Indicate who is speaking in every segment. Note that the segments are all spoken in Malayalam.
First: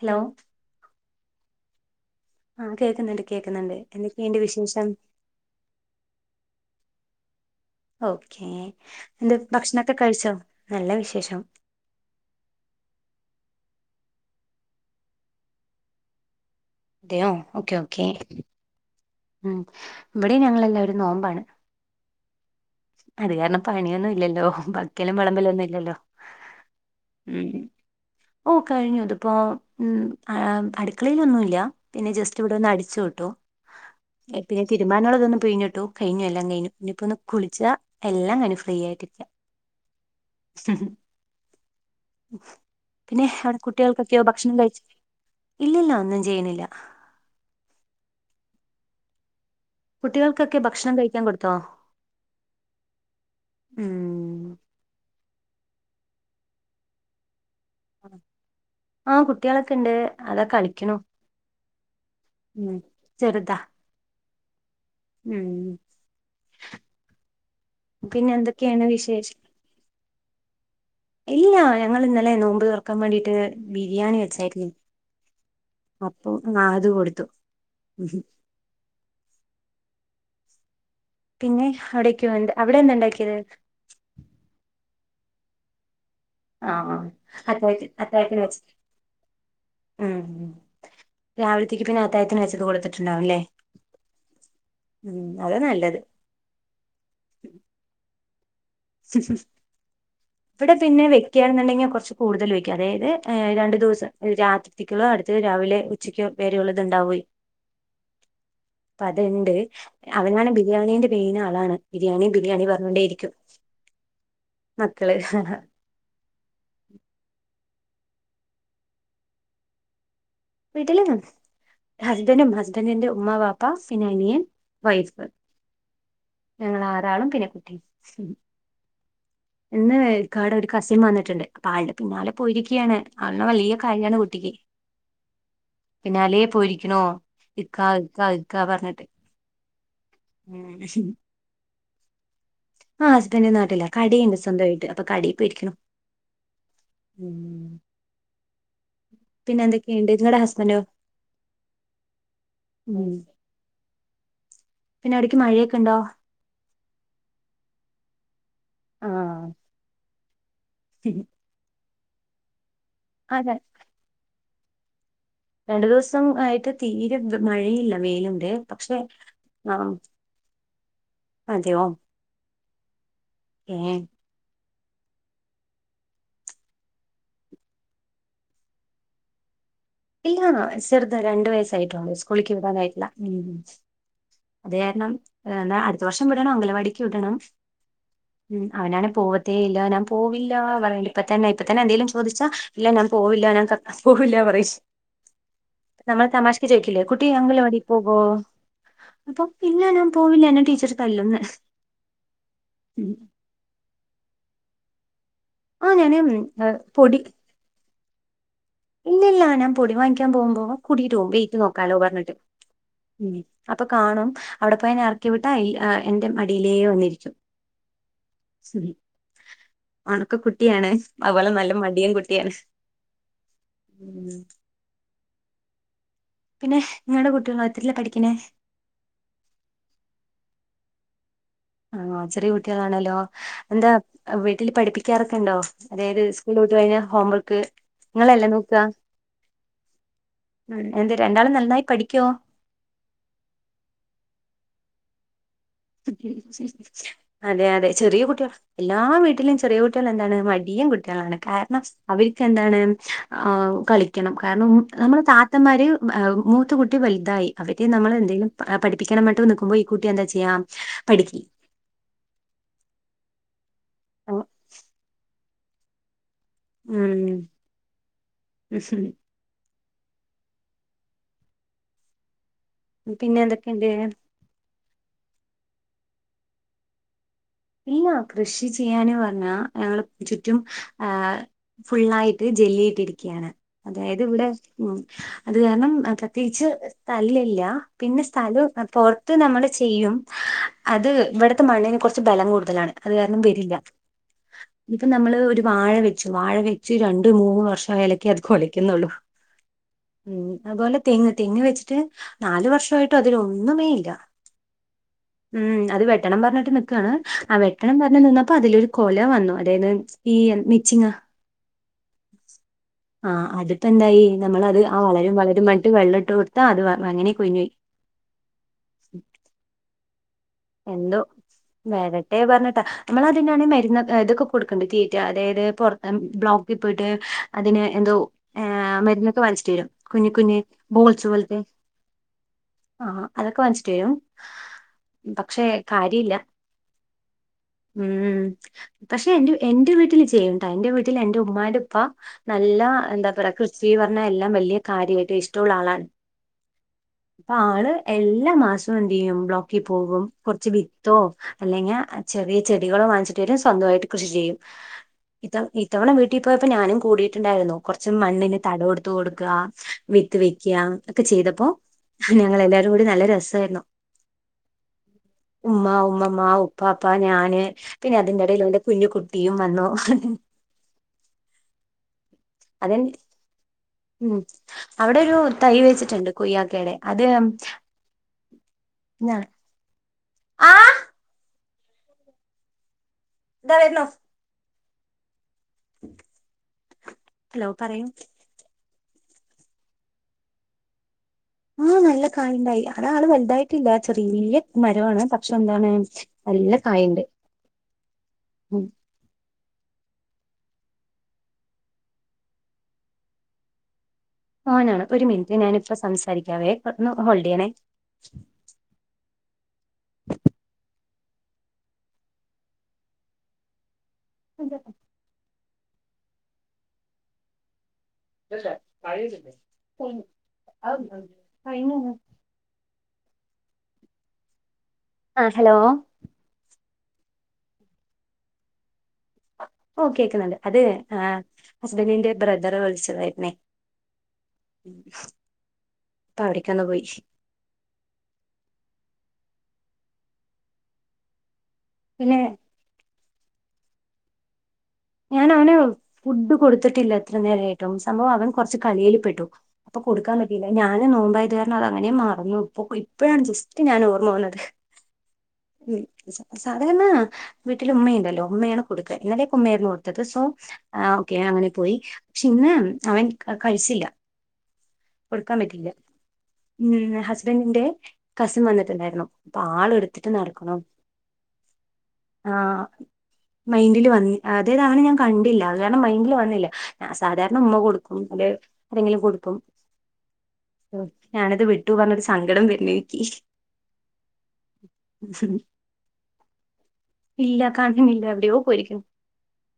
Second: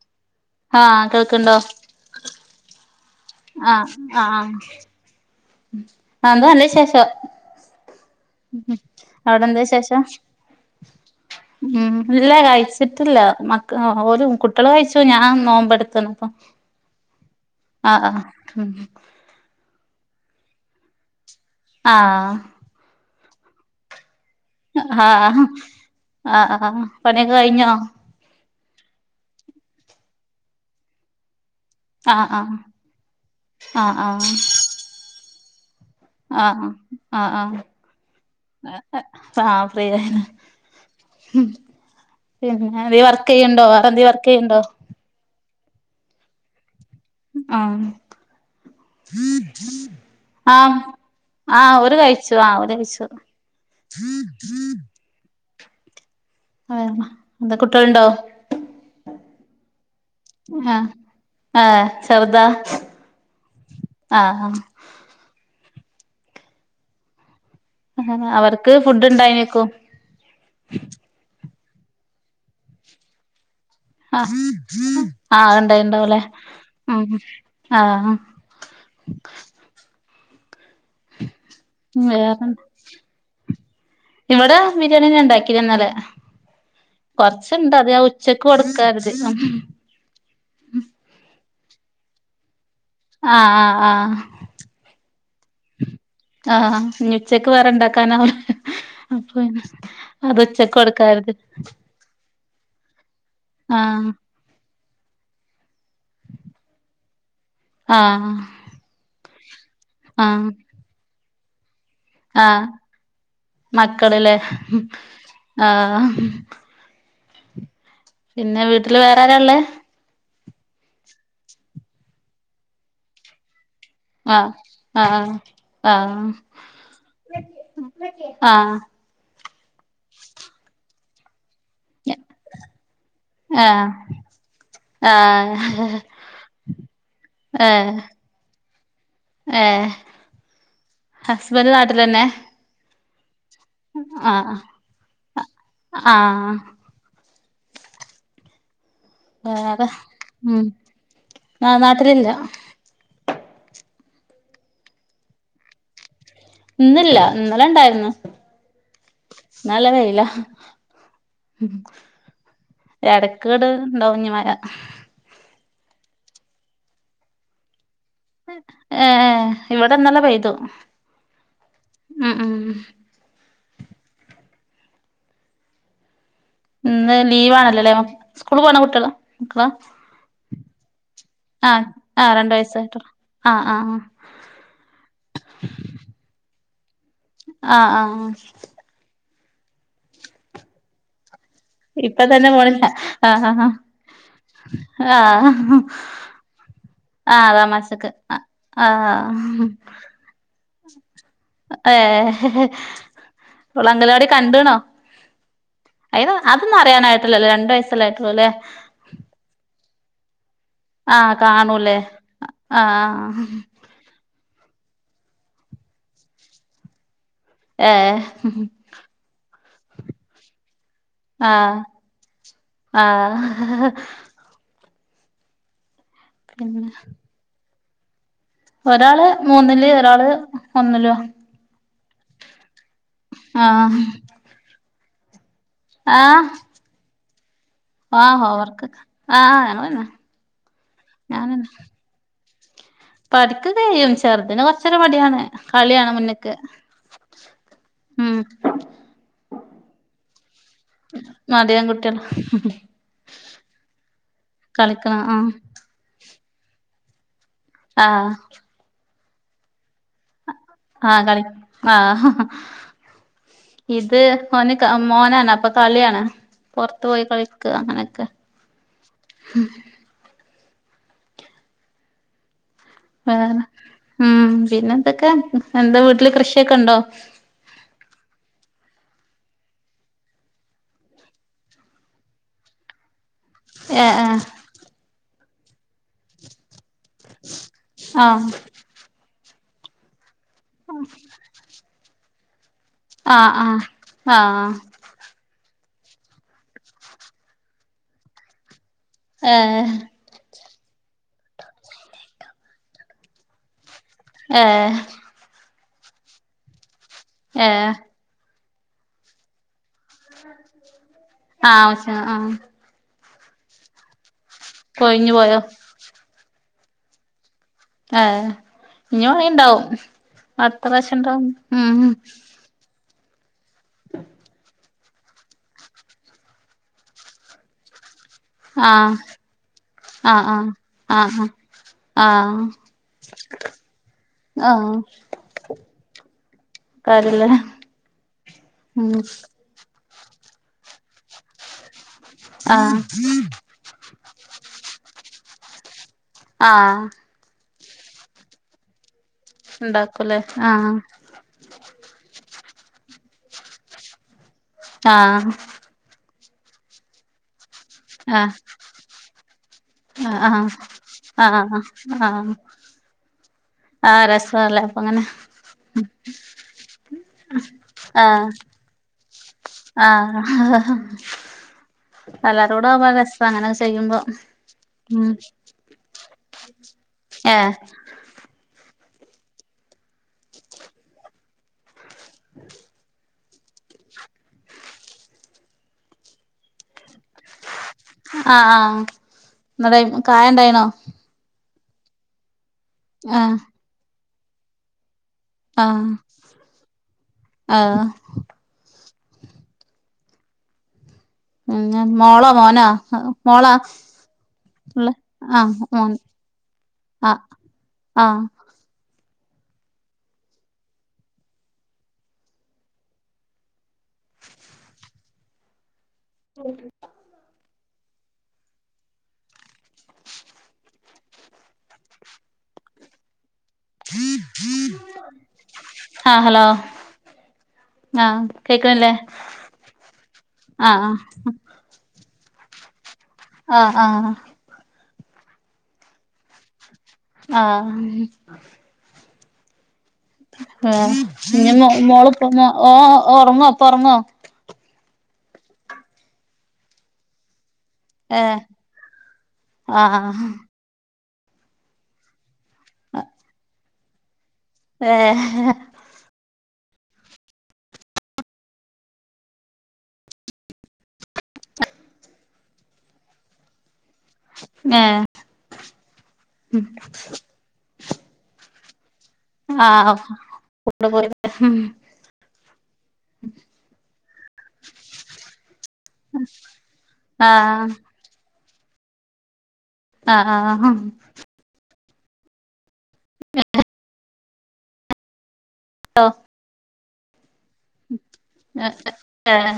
Speaker 1: ഹലോ
Speaker 2: ആ കേൾക്കുണ്ടോ?
Speaker 1: ആഹ് കേക്കുന്നുണ്ട് കേക്കുന്നുണ്ട്
Speaker 2: ആഹ്
Speaker 1: എന്തൊക്കെയുണ്ട്
Speaker 2: ആഹ്
Speaker 1: വിശേഷം
Speaker 2: എന്താ നല്ല വിശേഷം
Speaker 1: ഓക്കേ എന്ത്
Speaker 2: അവിടെ എന്താ
Speaker 1: ഭക്ഷണോക്കെ കഴിച്ചോ നല്ല വിശേഷം.
Speaker 2: ഉ ഇല്ല കഴിച്ചിട്ടില്ല മ ക്ക ആ ഒര് കുട്ടികള് കഴിച്ചു. ഞാൻ നോമ്പെടുക്കണ് ഇപ്പൊ
Speaker 1: അതെയോ
Speaker 2: ആഹ ഉം
Speaker 1: ഇവിടേം ഞങ്ങളെല്ലാവരും നോമ്പാണ്.
Speaker 2: ആഹ്
Speaker 1: അത് കാരണം പണിയൊന്നുമില്ലല്ലോ
Speaker 2: ആഹ ആഹ പണിയൊക്കെ കഴിഞ്ഞോ?
Speaker 1: ഓഹ് കഴിഞ്ഞു. ഇതിപ്പോ ഉം ആം അടുക്കളയിലൊന്നുമില്ല. പിന്നെ
Speaker 2: ആഹ്
Speaker 1: ജസ്റ്റ് ഇവിടെ
Speaker 2: ആഹ്
Speaker 1: ഒന്ന് അടിച്ചു വിട്ടു.
Speaker 2: ആഹ് ആഹ്
Speaker 1: പിന്നെ തീരുമാനുള്ളതൊന്ന് പിഴഞ്ഞിട്ടു. കഴിഞ്ഞു എല്ലാം
Speaker 2: ആഹ്
Speaker 1: കഴിഞ്ഞു. ഇപ്പോ ഒന്ന്
Speaker 2: ആഹ്
Speaker 1: കുളിച്ചാ എല്ലാം കഴിഞ്ഞ് ഫ്രീ ആയിട്ടിരിക്കാം.
Speaker 2: ആഹ്
Speaker 1: [unintelligible]
Speaker 2: ഉം പിന്നെന്തേലും
Speaker 1: പിന്നെ
Speaker 2: വർക്ക്
Speaker 1: അവിടെ
Speaker 2: ചെയ്യണ്ടോ വേറെന്തേലും
Speaker 1: കുട്ടികൾക്കൊക്കെയോ
Speaker 2: വർക്ക്
Speaker 1: ഭക്ഷണം
Speaker 2: ചെയ്യണ്ടോ?
Speaker 1: കഴിച്ചു ഇല്ലില്ല ഒന്നും ചെയ്യണില്ല.
Speaker 2: ആഹ്
Speaker 1: കുട്ടികൾക്കൊക്കെ
Speaker 2: ആഹ്
Speaker 1: ഭക്ഷണം കഴിക്കാൻ കൊടുത്തോ
Speaker 2: ആഹ് ഓരു കഴിച്ചു ആ ഓരു കഴിച്ചു
Speaker 1: ഉം
Speaker 2: ഏഹ് എന്താ കുട്ടികളുണ്ടോ?
Speaker 1: കുട്ട്യാളൊക്കെണ്ട്
Speaker 2: ആഹ് ആഹ് ചെർതാ
Speaker 1: ഉം ചെറുതാ
Speaker 2: ആഹ് ആ
Speaker 1: ഉം
Speaker 2: ആഹ്
Speaker 1: പിന്നെ
Speaker 2: അവർക്ക്
Speaker 1: എന്തൊക്കെയാണ്
Speaker 2: ഫുഡ്
Speaker 1: വിശേഷം
Speaker 2: ഇണ്ടായിനിക്കും
Speaker 1: ഇല്ലാ ഞങ്ങള് ഇന്നലെ നോമ്പ് തൊറക്കാൻ മാണ്ടീട്ട് ബിരിയാണി
Speaker 2: ആഹ്
Speaker 1: വെച്ചായിേ
Speaker 2: ആഹ് ഇണ്ടായിണ്ടാവുല്ലേ
Speaker 1: അപ്പൊത്
Speaker 2: ഉം
Speaker 1: കൊടുത്തു ഉ
Speaker 2: ആഹ്
Speaker 1: [inaudible]
Speaker 2: ഉ
Speaker 1: അവിടേക്ക്
Speaker 2: വേറെ
Speaker 1: വേണ്ട അവിടെ എന്താ ഉണ്ടാക്കിയത്
Speaker 2: ഇവിടെ ബിരിയാണി ഉണ്ടാക്കിന്നല്ലേ
Speaker 1: ആ ആ
Speaker 2: കൊറച്ചുണ്ട്
Speaker 1: അത്താഴത്തി
Speaker 2: അത ആ
Speaker 1: അത്താഴത്തിന്
Speaker 2: ഉച്ചക്ക്
Speaker 1: വെച്ച
Speaker 2: കൊടുക്കരുത്
Speaker 1: ഉം രാവിലത്തേക്ക് പിന്നെ അത്തായത്തിന് വെച്ചത് കൊടുട്ട്
Speaker 2: ആഹ ആഹ്
Speaker 1: ഉം അതാ നല്ലത്
Speaker 2: ആഹ് ആഹ് ഇ ഉച്ചക്ക് വേറെ ഉണ്ടാക്കാനാവില്ല
Speaker 1: ഇവിടെ
Speaker 2: ഉച്ചക്ക്
Speaker 1: പിന്നെ
Speaker 2: കൊടുക്കാ കരുതി
Speaker 1: വെക്കാണെന്നുണ്ടെങ്കിൽ കുറച്ച കൂടുതൽ വെക്ക അതായത് രണ്ട
Speaker 2: ആഹ്
Speaker 1: ദിവസം രാത്രിളോ അടുത്ത് രാവിലെ ഉച്ചക്കോ വരെ ഉള്ളത് ഉണ്ടാവോയി
Speaker 2: ആഹ
Speaker 1: അവൻ വ ബിരിയാണീന്റെ പെയിന ആളാണ് ബിരിയാണിയ ബിരിയാണിയ പറഞ്ഞോണ്ടേയിരിക്കും
Speaker 2: മക്കളിലെ
Speaker 1: മക്കള്
Speaker 2: ആഹ
Speaker 1: [inaudible]
Speaker 2: പിന്നെ വീട്ടില് വേറെ ആരാള്ളേ
Speaker 1: വീട്ടില ഹസ്ബൻഡും ഹസ്ബൻറിിന്റെ ഉമമാ വപ്പ ഫിനാലിയൻ
Speaker 2: ആഹ്
Speaker 1: വൈഫർ
Speaker 2: ആഹ് ആഹ്
Speaker 1: ഞങ്ങൾ ആാരളും പിന്നെ കുട്ടി
Speaker 2: ആഹ്
Speaker 1: എന്നന്ന് കാാട ഒരു കസം വന്നിട്ടുണ്ട് അപ്പൊ ആളുടെ പിന്നാലെ പോയിരിക്കുകയാണ് ആളുടെ വലിയ
Speaker 2: ആഹ്
Speaker 1: കാര്യമാണ് കുട്ടിക്ക്
Speaker 2: ആഹ്
Speaker 1: പിന്നെ അലേ പോയിരിക്കണോ ഇക്കാ ഇക്കാ ഇക്കാ പറഞ്ഞിട്ട്
Speaker 2: ഏ ഹസ്ബൻഡ് നാട്ടിലന്നെ
Speaker 1: ആ്സ്ബഡന്റെ നാട്ടില്ല കടിയുണ്ട്
Speaker 2: ആഹ്
Speaker 1: വന്തമായിട്ട് അപ്പൊ കടയിൽ പോയിരിക്കണ
Speaker 2: ആഹ്
Speaker 1: പിന്നെ
Speaker 2: വേറെ
Speaker 1: എന്തൊക്കെയുണ്ട് നിങ്ങളടെ
Speaker 2: ഉം
Speaker 1: ഹസ്ബൻറോ
Speaker 2: ആഹ് നാട്ടിലില്ല
Speaker 1: ഉ പിന്നെ അവിടക്ക് മഴയൊക്കെ ഉണ്ടോ
Speaker 2: ഇന്നില്ല ഇന്നലെ ഇണ്ടായിന്ന് ഇല്ലതയ്ല
Speaker 1: ശരി
Speaker 2: ഇടക്കേട് ഇണ്ടഞ്ഞി മഴ
Speaker 1: രണ്ടു ദിവസം ആയിട്ട് തീരെ മഴയില്ല വെയിലുണ്ട് പക്ഷെ
Speaker 2: ഏ
Speaker 1: ആഹ്
Speaker 2: ഇവിടെന്നല്ല പയതു ഉ ഉ ഉ
Speaker 1: ഹ
Speaker 2: ഇന്ന് ലീവ് ആണല്ലോല്ലേ സ്കൂള് പോണ കുട്ടികള മക്കളാ
Speaker 1: ഇണോ ചെറുത രണ്ടു
Speaker 2: ആഹ്
Speaker 1: വയസായിട്ടള്ളൂ
Speaker 2: ആഹ് രണ്ട്
Speaker 1: സ്കൂളിക്ക് വിടാനായിട്ടില്ല
Speaker 2: വയസ്സായിട്ടുള്ളു ആഹ് ആഹ്
Speaker 1: അത കാരണംന്താ അടുത്ത വർഷം ഇവിടണ അംഗലവാടി ടണം
Speaker 2: ആഹ് ആഹ്
Speaker 1: ഉ അവനാണ് പോവതേ ഇല്ല ഞാൻ പോവില്ല പറയ ഇപ്പ തന്നെ ഇപ്പ തന്നെ എന്തേങ്കലും
Speaker 2: ഇപ്പ
Speaker 1: ചോദിച്ചാ
Speaker 2: തന്നെ പോണില്ല
Speaker 1: ഇല്ല ഞാൻ പോവില്ല
Speaker 2: ആഹ്
Speaker 1: ഞാൻ
Speaker 2: ആഹ്
Speaker 1: പോവില്ല പറയി
Speaker 2: ആഹ്
Speaker 1: നമ്മൾ തമാശിക്ക ചോദിക്കില്ലേ കുട്ടി
Speaker 2: ആഹ്
Speaker 1: ങ്കിലും മടി
Speaker 2: തമാശക്ക്
Speaker 1: പോകോ അപ്പൊ
Speaker 2: ആഹ്
Speaker 1: പിന്നെ ഞാ പോവില്ല എന്നെ ടീച്ചർ തല്ലുന്ന്
Speaker 2: ഏളങ്ങല അവിടെ കണ്ടുണോ
Speaker 1: ആ ഞാന്
Speaker 2: അത്
Speaker 1: ഏഹ്
Speaker 2: അതൊന്നും
Speaker 1: പൊടി
Speaker 2: അറിയാനായിട്ടില്ലല്ലേ രണ്ടു വയസ്സല്ല ആായിട്ടുള്ളൂ അല്ലേ
Speaker 1: ഇല്ലില്ല ഞാൻ പൊടി വാങ്ങിക്കാൻ പോകുമ്പോ കുൂടിട്ടും
Speaker 2: ആഹ്
Speaker 1: വെയിറ്റ് നോക്കാലോ
Speaker 2: കാണൂലേ
Speaker 1: പറഞ്ഞിട്ട് ഉ
Speaker 2: ആഹ്
Speaker 1: അപ്പൊ കാണും അവിടെ പോയെ ഇറക്കി വിട്ടാ എൻ്റെ മടിയിലേ വന്നിരിക്കും
Speaker 2: ഏ
Speaker 1: ഉം ഉണക്ക കുട്ടിയാണ് അവപോലെ നല്ല മടിയൻ കുട്ടിയാണ്
Speaker 2: ആഹ
Speaker 1: ഉം പിന്നെ നിങ്ങളടെ കുട്ടികള ഒത്തിരില്ലേ പഠിക്കണേ
Speaker 2: ഒരാള് മൂന്നില്േ ഒരാള് ഒന്നില്ല
Speaker 1: ആഹ ചെറിയ കുട്ടികളാണല്ലോ എന്താ
Speaker 2: ആഹ്
Speaker 1: വീട്ടിൽ പഠിപ്പിക്കാറൊക്കെ ഉണ്ടോ അതായത്
Speaker 2: ആഹ്
Speaker 1: സ്കൂള് വിട്ട് കഴിഞ്ഞ ഹോംവർക്ക്
Speaker 2: ആഹ്
Speaker 1: ങ്ങളെല്ലെ നോക്ക
Speaker 2: ഹോംവർക്ക് ആഹ് ഞങ്ങളന്നെ
Speaker 1: എന്ത് രണ്ടാളും നന്നായി പഠിക്കാേ
Speaker 2: പഠിക്കക്കെയും ചെറുദ്ന് കൊർച്ചൊരു മട്യാണ്
Speaker 1: അതെ അതെ ചെറിയ
Speaker 2: ഉം
Speaker 1: കുട്ടികൾ എല്ലാ വീട്ടിലും ചെറിയ കുട്ടികളെന്താണ് [unintelligible] ടിയും കുട്ട്യാളാണ് കാരണം
Speaker 2: മടിയൻ കുട്ടികള
Speaker 1: അവര്ക്കെന്താണ് ആ കളിക്കണം കാരണം
Speaker 2: കളിക്കണം
Speaker 1: നമ്മള് താ
Speaker 2: ആഹ്
Speaker 1: ത്തമാര് മൂത്തകുട്ടി വൽതായി അവര്
Speaker 2: ആഹ്
Speaker 1: നമ്മളെന്തെങ്കിലും പഠിപ്പിക്കണം പർഞ്ഞ്ട്ട് നിക്കുമ്പോ ഈ കുട്ടി എന്താ ചെ
Speaker 2: ആ കളി ആ ഹഹ ഇത് ഓന് ക മോനാണ് അപ്പ കള്യാണ് പൊർത്ത് പോയി
Speaker 1: ഉം
Speaker 2: കളിക്ക അങ്ങനൊക്കെ
Speaker 1: പിന്നെ
Speaker 2: വേറെ
Speaker 1: എന്തൊക്കെയുണ്ട്
Speaker 2: ഉം പിന്നെന്തൊക്കെ എന്താ വീട്ടില് കൃഷിയൊക്കെണ്ടോ
Speaker 1: ഇല്ല കൃഷി ചെയ്യാൻ പറഞ്ഞാ ഞങ്ങള് ചുറ്റും ആ ഫുള്ളായ്ട്ട് ജെല്ലിയിട്ടിരിക്കയാണ് അതായത്
Speaker 2: ഏഹ്
Speaker 1: ഇവിടെ ഉം അത് കാരണം പ്രത്യേകിച്ച് [unintelligible] ലല്ല പിന്നെ
Speaker 2: ഏഹ്
Speaker 1: സ്ഥലം പുറത്ത് നമ്മള് ചെയ്യും അത് ഇവിട്ത്തെ മണ്ണിന് ഭലം കൂട്തലാണ്
Speaker 2: ആഹ്
Speaker 1: അത്കാരണം തെരില്ല
Speaker 2: ആഹ് ആഹ്
Speaker 1: ഞ്ഞ്പ്പം നമ്മള് ഒര് വാഴ വെച്ചു വാഴ വെച്ച് രണ്ട് മൂന്ന് വർഷം ആയാലെക്ക അത് കൊല ക്ക്ന്നുള്ളൂ
Speaker 2: ആഹ് ഏഹ്
Speaker 1: ഉം അതുപോലെ തെങ്ങ് തെങ്ങ് വെച്ചിട്ട് നാല് വർഷായിട്ടും അതിലൊന്നുമേ ഇല്ല
Speaker 2: ഏ
Speaker 1: ഉം അത് വെട്ടണം പറഞ്ഞ്ട്ട് നിക്കാണ് ആ
Speaker 2: ഏഹ്
Speaker 1: വെട്ടണം പറഞ്ഞ് നിന്നപ്പം അതിലൊരു കൊല വന്നു അതായത് ഈ മിച്ചിങ്ങ
Speaker 2: ആ ആവശ്യ ആ
Speaker 1: ആ അത്പ്പെന്തായി നമ്മളത് ആ വളരും
Speaker 2: കൊഴിഞ്ഞു
Speaker 1: വളരും
Speaker 2: പോയോ
Speaker 1: പർഞ്ഞിട്ട് വെള്ളംട്ട് കൊടുത്താ അത് അങ്ങനേ കൊഴിഞ്ഞാേയി
Speaker 2: ആ ഇനി മാണേ ഇണ്ടാവും അട്ത്രശ്യംണ്ടാവും ഉം ഉം
Speaker 1: നമ്മളതിനാണെ മരുന്നാെക്കെ തൊക്കെ കൊട്ക്ക്ണ്ട് തീറ്റ അതായത് പൊർത്ത് ബ്ലോക്കിൽ പോയിട്ട് അതിന് എന്തോ ഏ
Speaker 2: ആഹ്
Speaker 1: മര്ന്നൊക്കെ വാങ്ങിച്ച്ട്ടരും കുഞ്ഞ്
Speaker 2: ആഹ്
Speaker 1: കുഞ്ഞ്
Speaker 2: ആഹ്
Speaker 1: ബോൾസ് പോല്ത്തെ
Speaker 2: ആഹ് ആഹ്
Speaker 1: ആ അതൊക്കെ വാങ്ങിച്ചിട്ടരും
Speaker 2: ആഹ്
Speaker 1: പക്ഷെ കാര്യല്ല
Speaker 2: കാര്യല്ലേ
Speaker 1: ഉം
Speaker 2: ഉം
Speaker 1: പക്ഷെ എന്റെ എ ന്റെ വീട്ടിൽ ചെയ്യ്ണ് ട്ടാ എന്റെ വീട്ടിൽ എന്റെ ഉമ്മാന്റുപ്പാ നല്ല
Speaker 2: ആഹ്
Speaker 1: എന്താ പറയാ കൃഷി പറഞ്ഞ എല്ലാം വല്യ കാര്യമായിട്ട് ഇഷ്ടമുള്ള ആളാണ്
Speaker 2: ആ
Speaker 1: അപ്പൊ ആള് എല്ലാ മാസും എന്തെയ്യും ബ്ലോക്കി പോകും
Speaker 2: ഇണ്ടാക്കൂലേ
Speaker 1: കാെർച്ച്
Speaker 2: ആഹ്
Speaker 1: വിത്തോ അല്ലങ്ക്യ ചെറി ചെടികളോ വാങ്ങിച്ചിട്ട് വരും സ്വന്തമായിട്ട് കൃഷി ചെയ്യും
Speaker 2: ആഹ്
Speaker 1: ഇത ഇത്തവണ വീ ട്ടി പോയപ്പോ ഞാനും കൂടിട്ട്ണ്ടായ്ര്ന്നു കൊറച്ച്
Speaker 2: ആഹ്
Speaker 1: മണ്ണ്ന് തടെവെടുത്ത് കൊട്ക്ക വിത്ത്
Speaker 2: ആഹ് ആഹ്
Speaker 1: വെയ്ക്ക തൊക്കെ ചെയ്തപ്പോ
Speaker 2: ആഹ് ആഹ്
Speaker 1: ഞങ്ങളെല്ലാരും കൂടി നല്ല രസായ്ര്ന്നു
Speaker 2: ആഹ് രസാല്ലേ അപ്പങ്ങനെ
Speaker 1: ഉമ്മ ഉമ്മമ്മ ഉപ്പാപ്പ ഞാന് പിന്നെ
Speaker 2: ആഹ്
Speaker 1: അതിന്റെടേലെന്റെ കുഞ്ഞു ബിയും വന്നു
Speaker 2: ആഹ് എല്ലാരും കൂടെ
Speaker 1: അതെ
Speaker 2: ആവുമ്പോ രസാ അങ്ങനൊക്കെ ചെയ്യുമ്പോ
Speaker 1: ഉം അവിടെ
Speaker 2: ഉം
Speaker 1: ഒരു തൈ വെച്ചിട്ട്ണ്ട് കൊയ്യക്കേടെ അത്
Speaker 2: ഏഹ്
Speaker 1: ഞാ ആ ദാ വര്ന്നു ഹലോ പറയൂ
Speaker 2: ആ ന്നട് കായണ്ടായ്ണോ
Speaker 1: ആ നല്ല കായിണ്ടായി അ [unintelligible] ആള്
Speaker 2: ആഹ്
Speaker 1: വലുതായിട്ടില്ല ചെറിയ മരമാണ് ഷെന്താണ്
Speaker 2: ആഹ്
Speaker 1: നല്ലാ കായിണ്ട്
Speaker 2: ആഹ്
Speaker 1: ഉം
Speaker 2: [unintelligible] മോളോ മോനാ മോളാ
Speaker 1: മോനാണ്
Speaker 2: ഉള്ള
Speaker 1: ഒരു മിൻറ്റ്
Speaker 2: ആഹ്
Speaker 1: ഞാനിപ്പോ
Speaker 2: മോൻ
Speaker 1: സംസാരിക്കാവേ ഒന്ന്
Speaker 2: ആഹ്
Speaker 1: ഹോൾഡ് ചെയ്യണേ
Speaker 2: ആഹ്
Speaker 1: [unintelligible]
Speaker 2: [inaudible]
Speaker 1: അതെന്ത്
Speaker 2: ഭി ഭി
Speaker 1: ആഹ ഹലോ
Speaker 2: ആഹ് കേൾക്കണില്ലേ
Speaker 1: ഓ കേക്കുന്നുണ്ട് അത ആ് ഹസ്ബൻഡിന്റെ ബ്രദറ് വിളിച്ചതായി
Speaker 2: ആഹ ആഹ
Speaker 1: അപ്പ അവിടക്കന്ന പോയി
Speaker 2: ആഹ ആഹ ഇ മോള്
Speaker 1: പിന്നെ
Speaker 2: പോന്ന ഓ ഉറങ്ങോ പറങ്ങോ
Speaker 1: ഞാൻ അവനെ ഫുഡ് കൊടുത്തിട്ടില്ല എത്ര നേരമായി റ്റവും സംഭവം അവൻ
Speaker 2: ഏഹ്
Speaker 1: കുറച്ച് കളിയിൽപ്പെട്ടു അപ്പൊ കൊടുക്കാൻ
Speaker 2: ആഹ്
Speaker 1: പറ്റിയില്ല ഞാന് നോമ്പ ഇത് കാരണം അത് അങ്ങനെ മറന്നു അപ്പൊ ഇപ്പോഴാണ് ജസ്റ്റ് ഞാൻ ഓർമ്മ വന്നത്
Speaker 2: ആഹ
Speaker 1: സാധാരണ വീട്ടിൽ ഉമ്മയുണ്ടല്ലോ ഉമ്മയാണ് കൊടുക്കുക എന്നലാലേ ഉുമമ്മ ആായിരുന്നു കൊത്തത് സോ ഓക്കെ അങ്ങനെ പോയി പക്ഷെ ഇന്ന് അവൻ കഴിച്ചില്ല
Speaker 2: ഏഹ്
Speaker 1: കൊടുക്കാൻ പറ്റയില്ല ഉ ഹസ്ബൻറിിന്റെ കസിൻ വന്നിട്ട് അപ്പൊ ആൾ
Speaker 2: ആഹ്
Speaker 1: എടുത്തിട്ട് നടക്കണം
Speaker 2: കൊണ്ട് പോയി
Speaker 1: ആ മൈൻഡില് വന്ന അതെ ത ഞാൻണ്ടില്ല അ കാരണം മൈൻഡില് വന്നില്ല ാ സാധാരണ ഉമ്മ
Speaker 2: ആഹ്
Speaker 1: കൊടുക്കും എന്തെങ്കിലും കൊടുക്കും
Speaker 2: ആഹ ആഹഹ
Speaker 1: പറഞ്ഞരു സങ്കടം വരുന്നക്കി
Speaker 2: ആ
Speaker 1: ഇല്ല കാണുന്നില്ല എവിടെയോ പോയിരിക്കുന്നു
Speaker 2: ഏഹ്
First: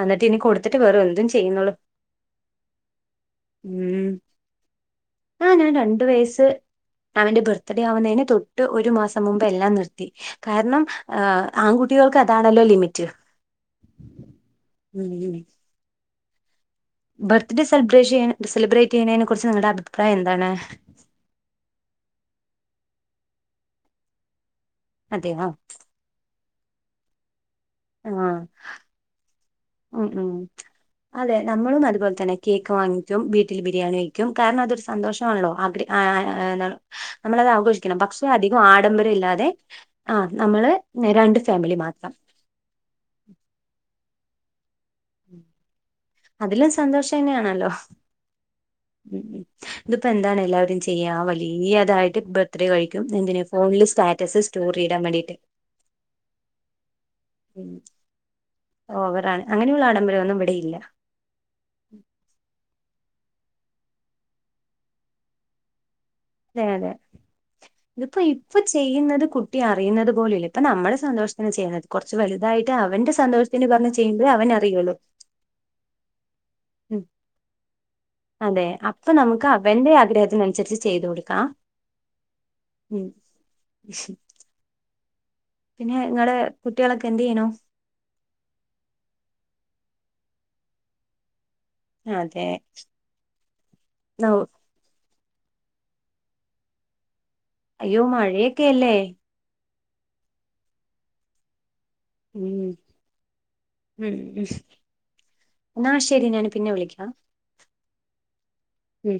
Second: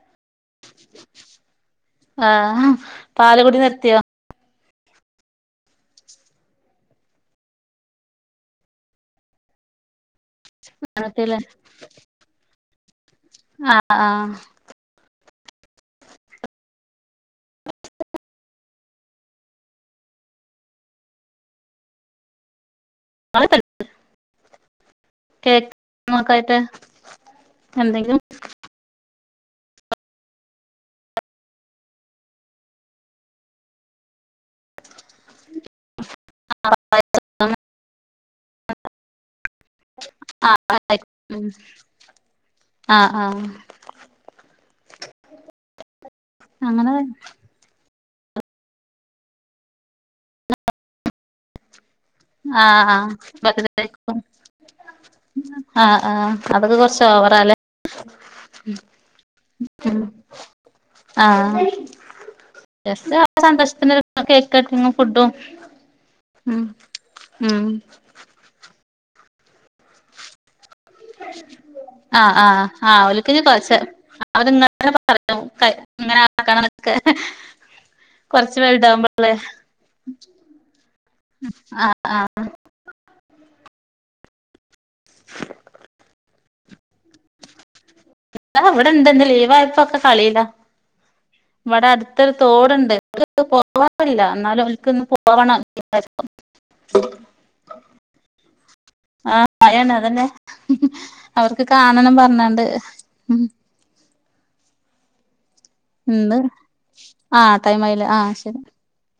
Speaker 1: വന്നിട്ട് ഇനി കൊടുത്തിട്ട് വേറ എന്തും ചെയ്യുന്നുള്ളൂ
Speaker 2: ആഹ പാലക്കുടി നിർത്തിയോ
Speaker 1: ആ ഞാൻ രണ്ട വയസ് അവൻന്റെ ബർത്ത്ഡേ ആവുന്നതിന് തൊട്ട് ഒരു മാസം മുമ്പ് എല്ലാം നിർത്തി കാരണംഹ
Speaker 2: നിർത്തില്ലേ
Speaker 1: ആൺകുട്ടികൾക്ക് അതാണല്ലോ ലിമിറ്റ്
Speaker 2: ആഹ ആഹ
Speaker 1: ഉം ഉം. ബർത്ത്ഡേ സെബ്ര്യ സെലിബ്രേറ്റ് ചെയ്യണതിനെ കുുറിച്ച് നിങ്ങളുടെ അഭിപ്രായം എന്താണ് [inaudible] അതെയോ
Speaker 2: കേ നക്കായിട്ട്
Speaker 1: ആഹ ഉ ഉം അതെ നമ്മളും അതുപോലെ തന്നെ കേക്ക് വാങ്ങിക്കും വീട്ടിൽ ബിരിയാണി വഴിക്കും കാരണം അതൊരു സന്തോഷമാണല്ലോ നമ്മളത് ആഘോഷിക്കണം പക്ഷണം അധികം ആഡംബരം ഇല്ലാതെ് നമ്മ രണ്ട് ഫാമിലി മാത്രം
Speaker 2: ആഹ ആഹ
Speaker 1: അതിലും
Speaker 2: അങ്ങനെ
Speaker 1: സന്തോഷം തന്നെയാണല്ലോ ഉം ഉം ഇതിപ്പോ എന്താണ് എല്ലാവരും ചെയ്യാ വലിയതായിട്ട് ബർത്ത് ഡേ
Speaker 2: ആഹ്
Speaker 1: കഴിക്കും
Speaker 2: ആഹ്
Speaker 1: എന്തിനന് ഫോണില് സ്റ്റാറ്റസ് സ്റ്റോർ ചെയ്ടാൻ വേണ്ടിയിട്ട്
Speaker 2: ആഹ ആഹ അതൊക്കെ കൊറച്ച് ഓവറ അല്ലേ
Speaker 1: ഓ അവറാണ് അങ്ങനെയുള്ള ആഡംബരം ഒന്നും ഇവിടെയില്ല
Speaker 2: ആഹ ജസ് സന്തോഷത്തിന് കേക്കും ഫുഡും ഉം
Speaker 1: അതെ അതെ
Speaker 2: ഉം
Speaker 1: ഇതിപ്പോ ഇപ്പൊ ചെയ്യുന്നത് കുട്ടി അറിയുന്നത് പോലല്ല അപ്പൊ നമ്മുടെ സന്തോഷത്തിന്നെ ചെയ്യുന്നത്ത് കുറച്ച്
Speaker 2: ആഹ് ആഹ്
Speaker 1: വലുതായിട്ട്
Speaker 2: ആഹ്
Speaker 1: അവൻന്റെ
Speaker 2: ഓല്ക്കിനി
Speaker 1: സന്തോഷത്തിന് പറഞ്ഞ് ചെയ്യുമ്പോേ അവനറിയുള്ളു
Speaker 2: ആ ആ കണക്ക്
Speaker 1: അതെ അപ്പൊ നമുക്ക് അവ എന്റെ ആഗ്രഹത്തിന അനുസരിച്ച് ചെയ്തു കൊടുക്കാം
Speaker 2: ആഹ് ആഹ്
Speaker 1: ഉം പിന്നെ നിങ്ങളടെ കുട്ടികളൊക്കെ എന്ത് ചെയ്യണോ
Speaker 2: അവിടെ എന്തന്നഈ വായ്പൊക്കെ കളില്ല ഇവിടെ അടുത്തൊരു
Speaker 1: അതെ
Speaker 2: തോടുണ്ട് എ പോവാറില്ല
Speaker 1: ഓ,
Speaker 2: എന്നാലും ഒക്ക് പവണ
Speaker 1: അയ്യോ മാഴിയ കേല്ലേ
Speaker 2: ആഴാണ് അതന്നെ അവർക്ക് കാണണം പറഞ്ഞാണ്ട് ഉ
Speaker 1: എ എന്നാ ശെരി
Speaker 2: ഇന്ന്
Speaker 1: ഞൻ പിന്നെ വിളിക്കാം
Speaker 2: ആ ടൈം ആയില്ലേ ആ ശരി
Speaker 1: ഉ